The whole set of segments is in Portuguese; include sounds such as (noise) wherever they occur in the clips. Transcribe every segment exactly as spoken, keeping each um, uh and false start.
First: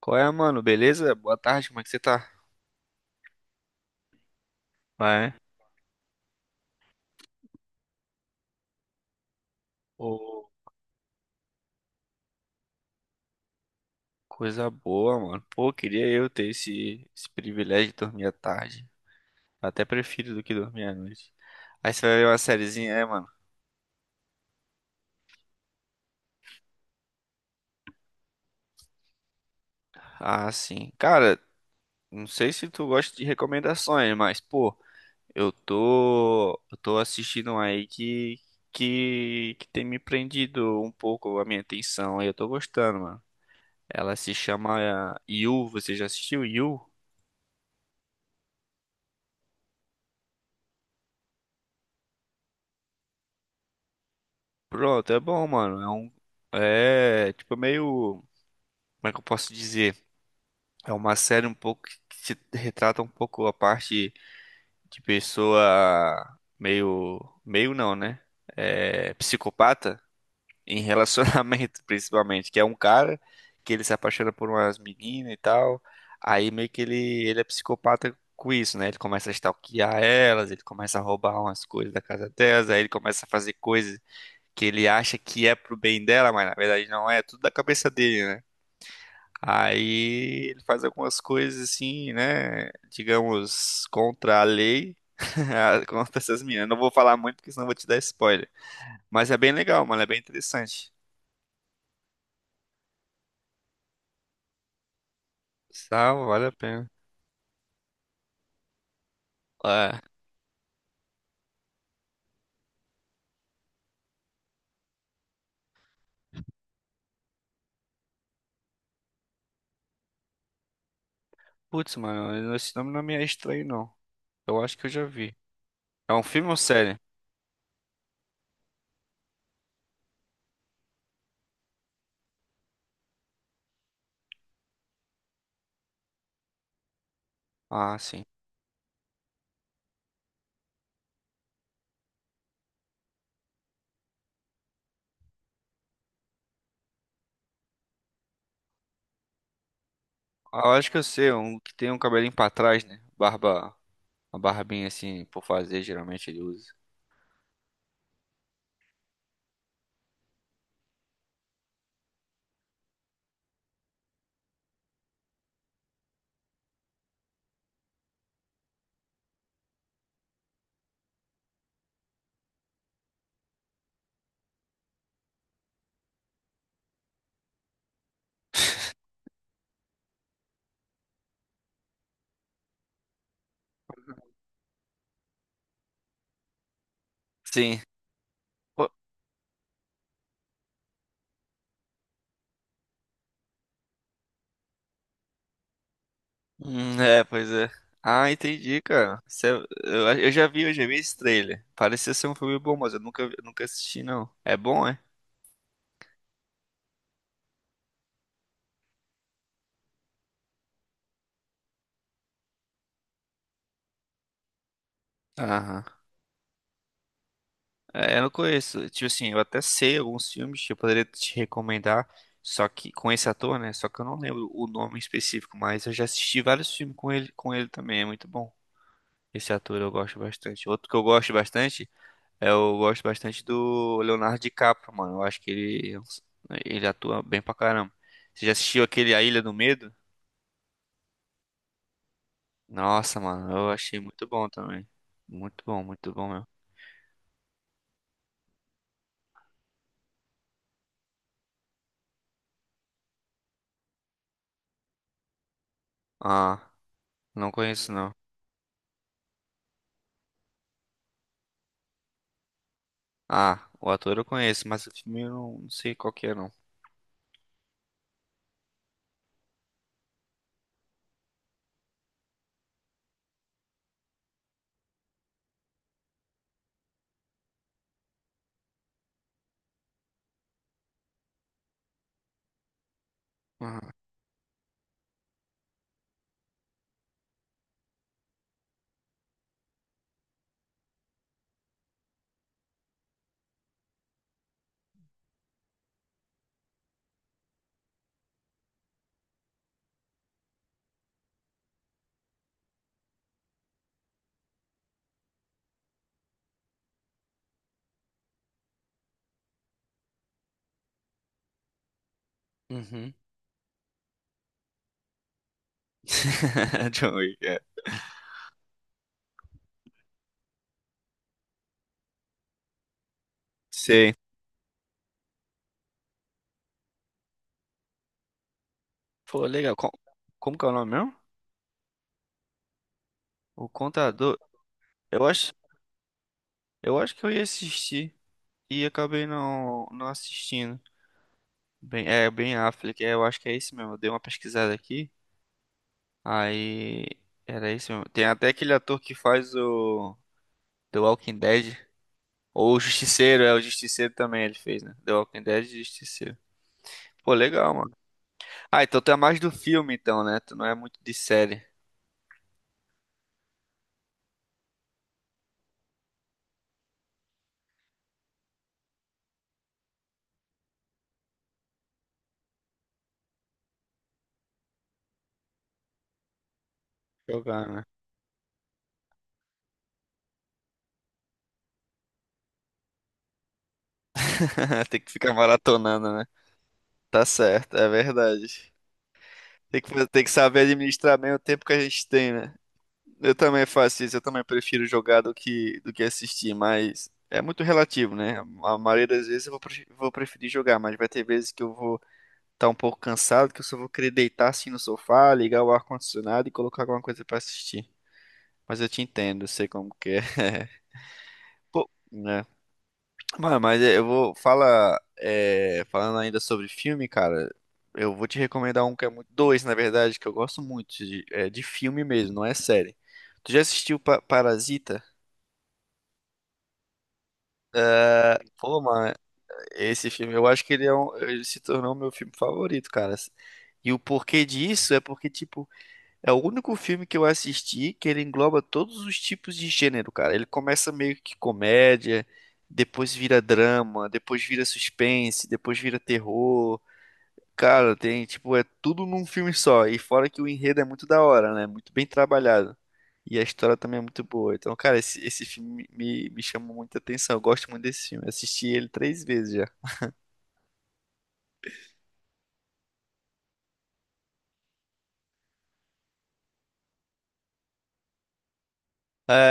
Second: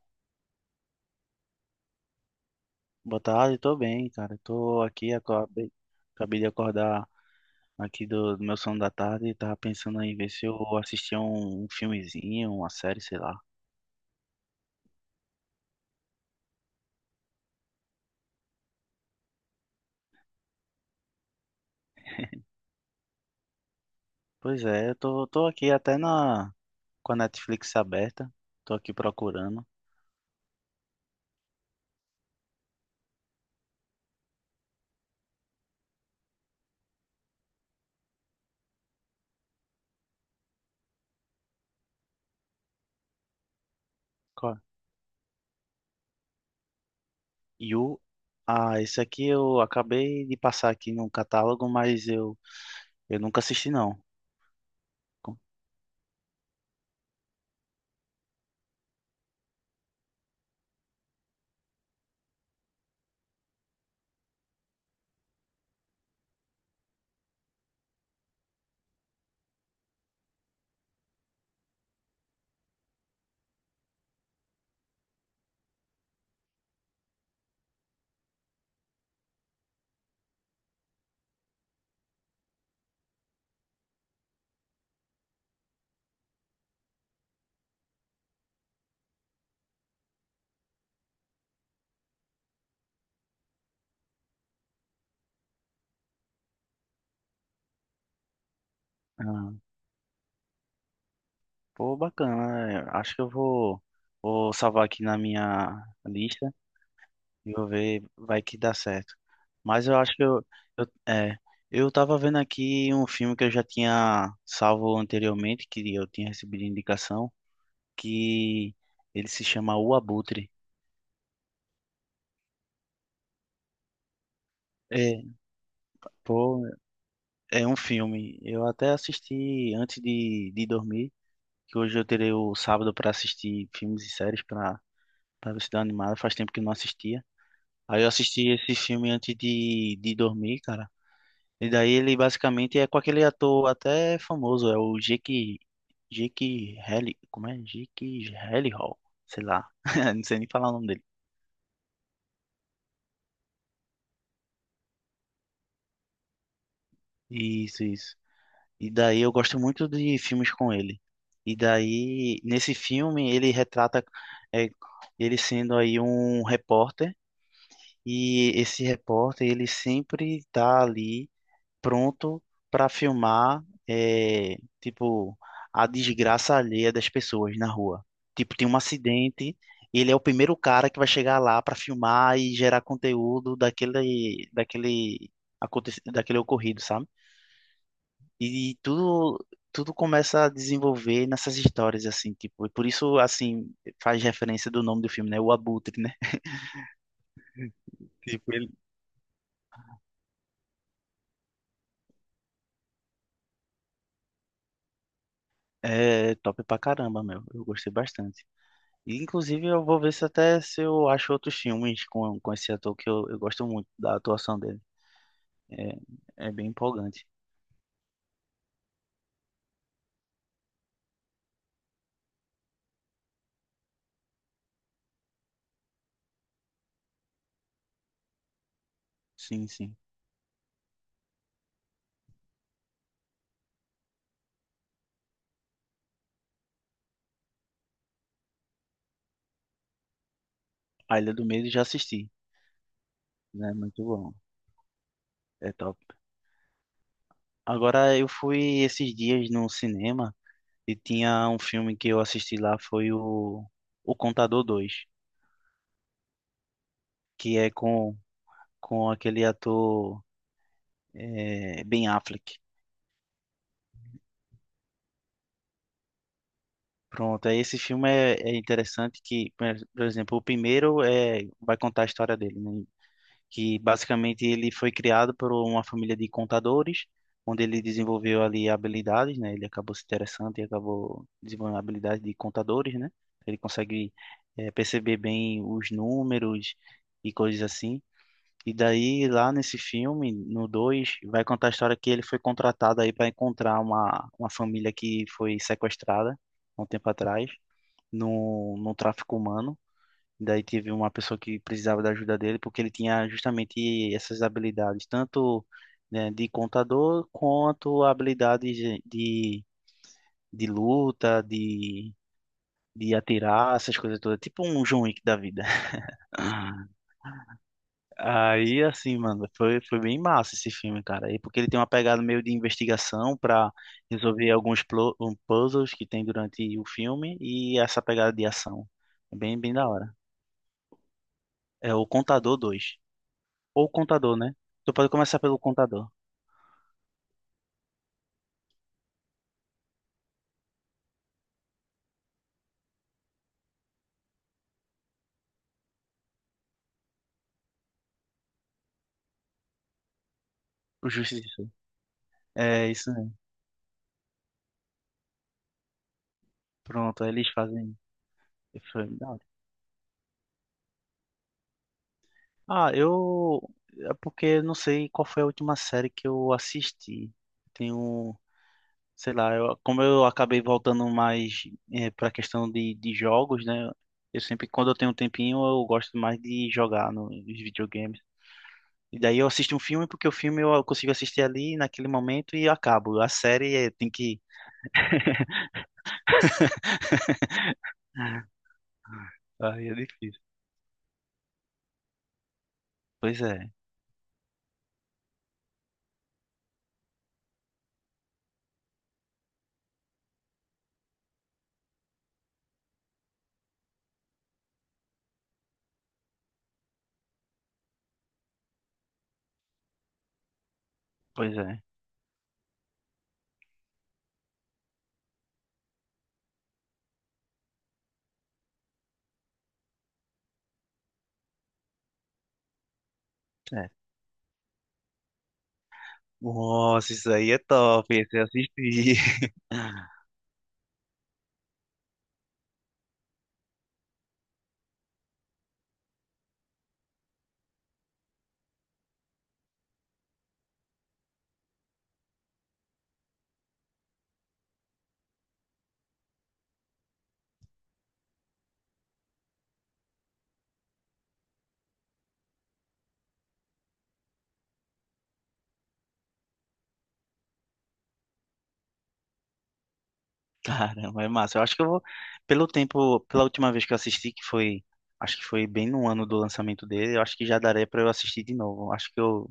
Qual é, mano? Beleza? Boa tarde, como é que você tá? Boa tarde, tô bem, cara. Tô aqui, Vai. acabei, acabei de acordar aqui do, do meu sono da tarde e tava pensando Ô, em ver se eu assistia um, um filmezinho, uma série, sei lá. coisa boa, mano. Pô, queria eu ter esse, esse privilégio de dormir à tarde. Até prefiro do que dormir à noite. Aí você vai ver uma sériezinha, é, mano? Pois é, eu tô, tô aqui até na, com a Netflix aberta, tô aqui procurando. Ah, sim. Cara, não sei se tu gosta de recomendações, mas, pô, eu tô. Eu tô assistindo um aí que. Que, que tem me prendido um pouco a minha atenção. E eu tô gostando, mano. Ela se Qual? chama eh, You. Você já assistiu You? You. Ah, esse aqui eu acabei de passar aqui no catálogo, mas eu, eu nunca assisti não. Pronto, é Com- bom, mano. É um. É tipo meio. Como é que eu posso dizer? É uma série um pouco que se retrata um pouco a parte de pessoa meio. Meio não, né? É, psicopata em relacionamento, (laughs) principalmente. Que é um cara que ele se apaixona por umas meninas e tal. Aí meio que ele, ele é psicopata com isso, né? Ele começa a stalkear elas, ele começa a roubar umas coisas da casa delas, aí ele começa a fazer coisas que ele acha que é pro bem dela, mas na verdade não é, é tudo da cabeça dele, né? Aí ele faz algumas coisas assim, né? Digamos, contra a lei, (laughs) contra essas meninas. Não vou falar muito, porque senão eu vou te dar spoiler. Mas é bem Ah, legal, mano, é bem interessante. pô, bacana, né? Acho que eu vou, vou salvar aqui na minha Salvo, vale a lista. pena. E vou ver, vai que dá certo. Mas eu É. acho que eu, eu, é, eu tava vendo aqui um filme que eu já tinha salvo anteriormente, que eu tinha recebido indicação, que ele se chama O Abutre. Putz, mano, esse nome não me é estranho, não. Eu acho que eu já É, vi. É um filme ou pô, série? é um filme. Eu até assisti antes de, de dormir, que hoje eu terei o sábado para assistir filmes e séries para para ver se dá animada. Faz tempo que eu não assistia. Ah, Aí eu sim. assisti esse filme antes de, de dormir, cara. E daí ele basicamente é com aquele ator até famoso, é o Jake, Jake Halli, como é? Jake Hall sei lá, (laughs) não sei nem Ah, falar eu o nome acho que eu dele. sei, um que tem um cabelinho pra trás, né? Barba, uma barbinha assim, por fazer, geralmente ele usa. Isso, isso. E daí eu gosto muito de filmes com ele. E daí, nesse filme, ele retrata é, ele sendo aí um repórter, e esse repórter, ele sempre tá ali. Pronto para filmar, é, tipo, a desgraça alheia das pessoas na rua. Tipo, tem um acidente, ele é o primeiro cara que vai chegar lá para filmar e gerar conteúdo daquele, daquele, aconte- daquele ocorrido, sabe? Sim. E Pô, tudo, tudo começa a desenvolver nessas histórias, assim, tipo, e por isso, assim, faz referência do nome do filme, né? O Abutre, né? hum, é, pois é. Ah, Tipo, ele entendi, cara. Cê- eu, eu já vi, eu já vi esse trailer. Parecia ser um filme bom, mas eu nunca, vi- nunca assisti, não. É bom, é? é top pra caramba, meu. Eu gostei bastante. E, inclusive, eu vou ver se até se eu acho outros filmes com, com esse ator que eu, eu gosto muito da atuação dele. Aham. É, é bem empolgante. É, eu não conheço. Tipo assim, eu até sei alguns filmes que eu poderia te recomendar, só que com esse ator, né? Só que eu não lembro o nome específico, mas eu já assisti vários filmes com ele, com ele também. É muito bom. Esse Sim, ator eu sim. gosto bastante. Outro que eu gosto bastante. É, eu gosto bastante do Leonardo DiCaprio, mano. Eu acho que ele, ele atua bem pra caramba. Você já assistiu aquele A Ilha do Medo? A Ilha do Medo já assisti, Nossa, mano, eu né? achei Muito muito bom. bom também. Muito É bom, top. muito bom mesmo. Agora, eu fui esses dias no cinema e tinha um filme que eu assisti lá, foi o, o Contador dois, Ah, não que é conheço não. com, com aquele ator, é, Ben Affleck. Ah, o ator eu conheço, mas o filme eu não, não sei qual que é não. Pronto, aí esse filme é, é interessante que, por por exemplo, o primeiro é, vai contar a história dele, né? Que basicamente ele foi criado por uma família de contadores, onde ele desenvolveu ali habilidades, né? Ele acabou se interessando e acabou desenvolvendo habilidades de contadores, né? Ele Ah. consegue eh, perceber bem os números e coisas assim. E daí, lá nesse filme, no dois vai contar a história que ele foi contratado aí para encontrar uma, uma família que foi sequestrada há um tempo atrás, no, no tráfico humano. Daí teve uma pessoa que precisava da ajuda dele, porque ele tinha justamente essas habilidades, tanto, né, de contador, quanto habilidades de, de, de luta, de, de Uhum. atirar, essas coisas todas. Tipo um John Wick da vida. (laughs) (laughs) John Wick, é. Aí, assim, mano, foi, foi bem massa esse filme, cara. E porque ele tem uma pegada meio de investigação pra Sei. resolver alguns plo- um, puzzles que tem durante o filme e essa pegada de ação. É Pô, bem, bem legal. da Com- hora. Como que é o nome mesmo? É o Contador dois. O Ou Contador. contador, né? Tu pode Eu começar acho, pelo contador, eu acho que eu ia assistir e acabei não, não assistindo. Bem, é bem Affleck, é, eu acho que é esse mesmo. Eu dei uma pesquisada aqui. Aí era esse mesmo. Tem até aquele ator que faz o The o Walking justiça. Dead. Ou o É isso mesmo. Justiceiro, é o Justiceiro também ele fez, né? The Walking Dead e Justiceiro. Pronto, aí Pô, eles legal, mano. fazem. Ah, então Foi tu é da mais hora. do filme, então, né? Tu não é muito de série. Ah, eu. É porque eu não sei qual foi a última série que eu assisti. Tenho. Sei lá, eu, como eu acabei voltando mais é, pra questão de, de jogos, né? Eu sempre, quando eu tenho um tempinho, eu gosto mais de jogar no- nos Jogar, né? videogames. E daí eu assisto um filme porque o filme eu consigo assistir ali naquele momento e acabo. A série é, tem que. (laughs) Tem que ficar maratonando, né? Tá certo, é (laughs) verdade. Tem Aí é que, tem que difícil. saber administrar bem o tempo que a gente tem, né? Eu Pois também é, faço isso, eu também prefiro jogar do que, do que assistir, mas é muito relativo, né? A maioria das vezes eu vou, pre- vou preferir jogar, mas vai ter vezes que eu vou estar um pouco cansado, que eu só vou querer deitar assim no sofá, ligar o ar-condicionado e colocar alguma coisa pra assistir. Mas eu te entendo, eu sei como que é. (laughs) pois é. Pô, né? Mano, mas é, eu vou. Fala. É, falando ainda sobre filme, cara, eu vou te recomendar um que é muito. Dois, na verdade, que eu gosto muito de, é, de filme mesmo, não é série. Tu já É. assistiu Pa- Parasita? Nossa, isso aí é top, esse eu Pô, mano, assisti. esse (laughs) filme, eu acho que ele é um, ele se tornou meu filme favorito, cara. E o porquê disso é porque, tipo, é o único filme que eu assisti que ele engloba todos os tipos de gênero, cara. Ele começa meio que comédia, depois vira drama, depois vira suspense, depois vira terror. Cara, tem, tipo, é tudo num filme só. E fora que o enredo é muito da hora, né? Muito bem trabalhado. E a história também é muito boa. Então, cara, esse, esse filme me, me chamou muita atenção. Eu gosto muito desse filme. Eu assisti ele três vezes já. Caramba, é massa. Eu acho que eu vou, pelo tempo, pela última vez que eu assisti, que foi, acho que foi bem no ano do lançamento dele, eu acho que já daria pra eu assistir de novo. Acho que eu,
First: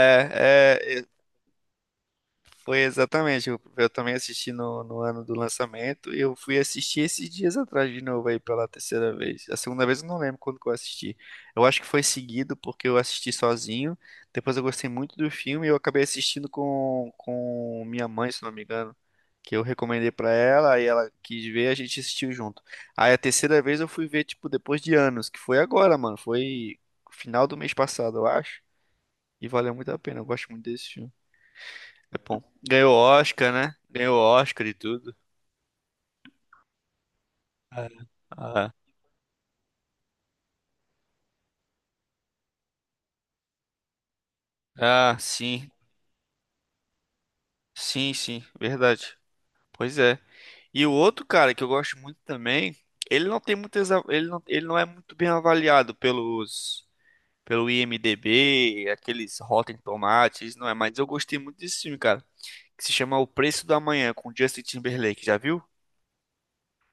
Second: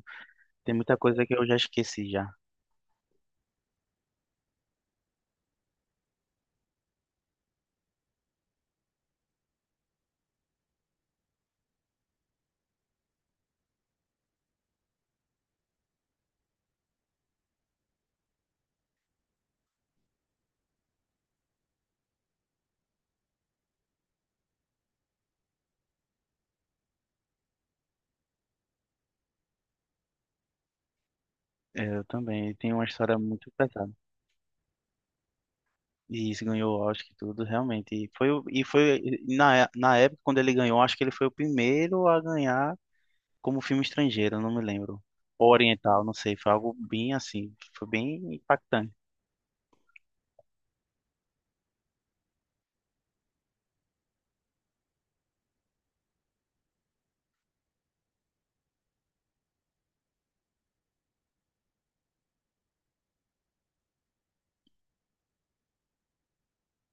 tem muita é, coisa que eu já esqueci já. Foi exatamente. Eu, eu também assisti no, no ano do lançamento e eu fui assistir esses dias atrás de novo aí pela terceira vez. A segunda vez eu não lembro quando que eu assisti. Eu acho que foi seguido porque eu assisti sozinho. Depois eu gostei muito do filme e eu acabei assistindo com, com minha mãe, se não me engano, que eu recomendei pra ela, aí ela quis ver, a gente assistiu junto. Aí a terceira vez eu fui ver tipo depois de anos, que foi agora, mano, foi final do mês passado, eu acho. E valeu muito a pena. Eu gosto muito desse filme. É, eu É bom. também, tem uma Ganhou história muito Oscar, né? pesada. Ganhou Oscar e tudo. E isso ganhou o Oscar e tudo, É. realmente. E foi, o- e Ah, foi na, na época, quando ele ganhou, acho que ele foi o primeiro a ganhar como filme estrangeiro, não me lembro. ah, Ou sim. oriental, não sei, foi algo bem assim, foi Sim, bem sim. impactante. Verdade. Pois é. E o outro cara que eu gosto muito também, ele não tem muitas, a- ele não, ele não é muito bem avaliado pelos pelo IMDb, aqueles Rotten Tomatoes, não é, mas eu gostei muito desse filme, cara, que se chama O Preço da Manhã com Justin Timberlake, já viu?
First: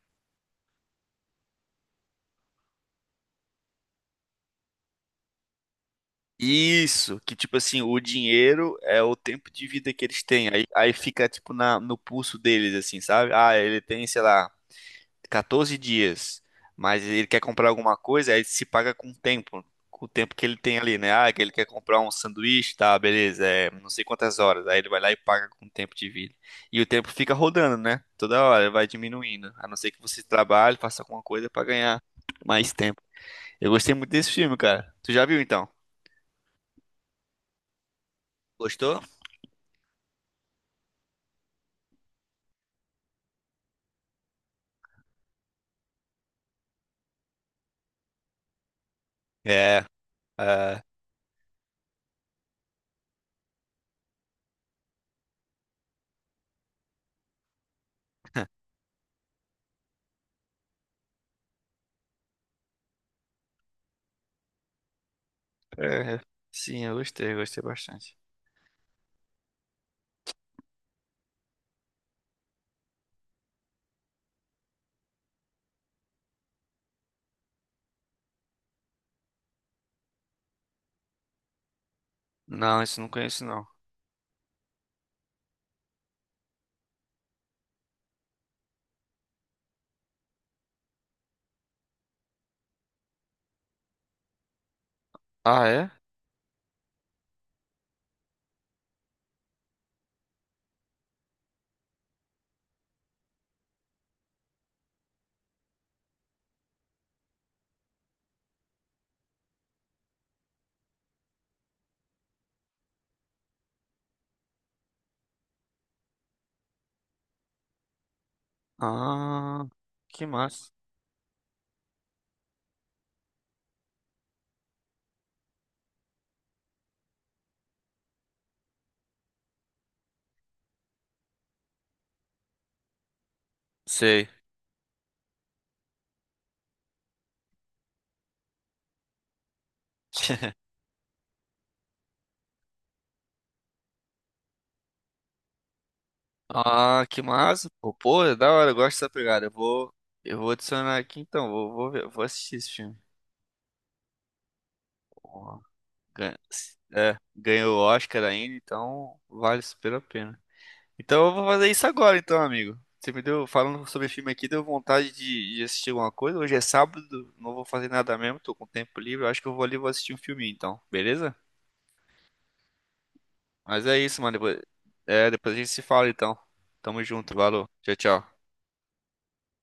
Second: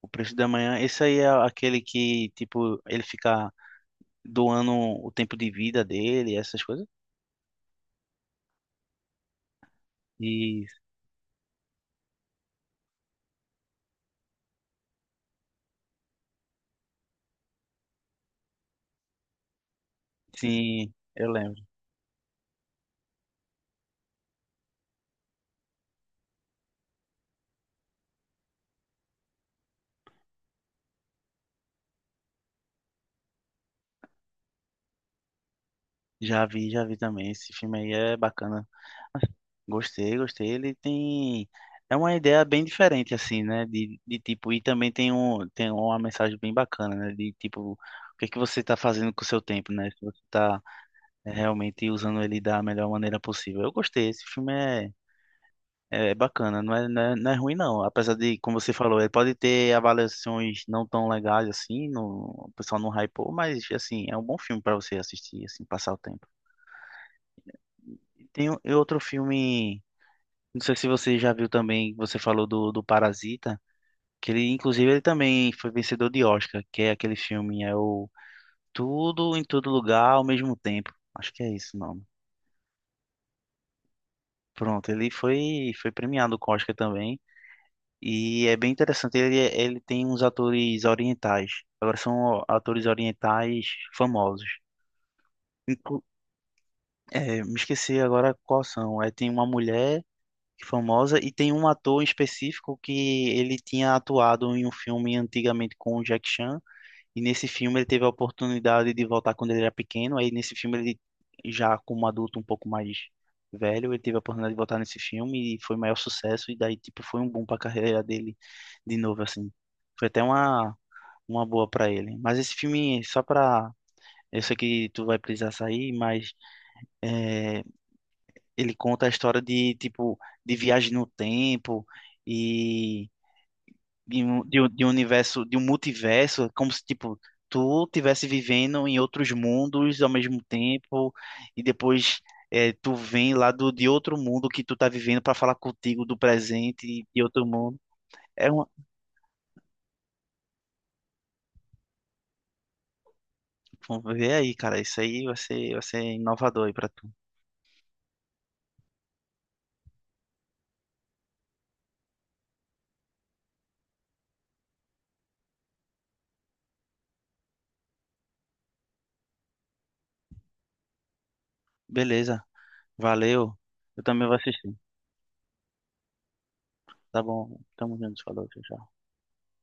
O Preço da Manhã, esse aí é aquele que, tipo, ele fica doando o tempo de vida dele, essas coisas. Isso, que tipo assim, o dinheiro é o tempo de vida que eles têm. Aí, E aí fica tipo na, no pulso deles, assim, sabe? Ah, ele tem, sei lá, quatorze dias, mas ele quer comprar alguma coisa, aí se paga com o tempo, com o tempo que ele tem sim, ali, né? Ah, eu que ele lembro. quer comprar um sanduíche, tá, beleza, é não sei quantas horas. Aí ele vai lá e paga com o tempo de vida. E o tempo fica rodando, né? Toda hora vai diminuindo. A não ser que você trabalhe, faça alguma coisa pra ganhar mais tempo. Eu gostei muito desse filme, cara. Tu já viu então? Já vi, já vi também. Esse filme aí é bacana. Gostou? Gostei, gostei. Ele tem. É uma ideia bem diferente, assim, né? De, de tipo, e também tem um, tem uma mensagem bem bacana, né? De tipo, o que é que você tá fazendo com o seu tempo, É. né? Se você tá É, é realmente usando ele da melhor maneira possível. Eu gostei, esse filme é, é bacana, não é, não é, não é ruim não, apesar de, como você falou, ele pode ter avaliações não tão legais assim, no, o pessoal não hypou, mas assim, é um bom filme para você assistir, assim, passar o é. tempo. Sim, eu gostei, eu gostei bastante. E tem o- e outro filme, não sei se você já viu também, você falou do, do Parasita, que ele, inclusive, ele também foi vencedor de Oscar, que é aquele filme, é o Tudo em Todo Lugar ao Mesmo Tempo, acho que é isso o nome. Não, isso eu não conheço não. Pronto, ele foi, foi premiado com o Oscar também. E é bem interessante, ele, ele tem uns atores orientais. Agora são atores orientais famosos. Ah, é? Inclu- é, me esqueci agora quais são. É, tem uma mulher famosa e tem um ator em específico que ele tinha atuado em um filme antigamente com o Jack Chan. E nesse filme ele teve a oportunidade de voltar quando ele era pequeno. Aí nesse filme ele já como adulto um pouco mais velho, ele teve a oportunidade de voltar nesse filme e foi o maior sucesso e daí tipo foi um boom para a carreira dele de novo assim. Ah, Foi até que massa. uma uma boa para ele. Mas esse filme só para eu sei que tu vai precisar sair, mas é, ele conta a história de tipo de viagem no tempo e de Sei. um, de um, de um universo, de um multiverso, é como se, tipo, tu tivesse vivendo em outros mundos ao mesmo (laughs) tempo, e depois eh, tu vem lá do, de outro mundo que tu tá vivendo para falar contigo do Ah, presente que de outro massa. mundo. Pô, pô, é É da uma... hora, eu gosto dessa pegada. Eu vou, eu vou adicionar aqui então, vou, vou ver, vou assistir esse filme. Vamos ver aí, cara. Isso aí vai Pô, ser, vai ser ganha- inovador aí pra tu. é, ganhou o Oscar ainda, então vale super a pena. Então eu vou fazer isso agora, então, amigo. Você me deu, falando sobre filme aqui, deu vontade de, de assistir alguma coisa. Hoje é sábado, não vou fazer nada mesmo, tô com tempo livre. Eu acho que eu vou ali e vou assistir um filminho, então, beleza? Beleza. Valeu. Mas é Eu isso, também mano. vou Depois, assistir. é, depois a gente se fala, então. Tamo Tá junto, bom. valeu. Tchau, Tamo junto. tchau. Falou. Tchau, tchau.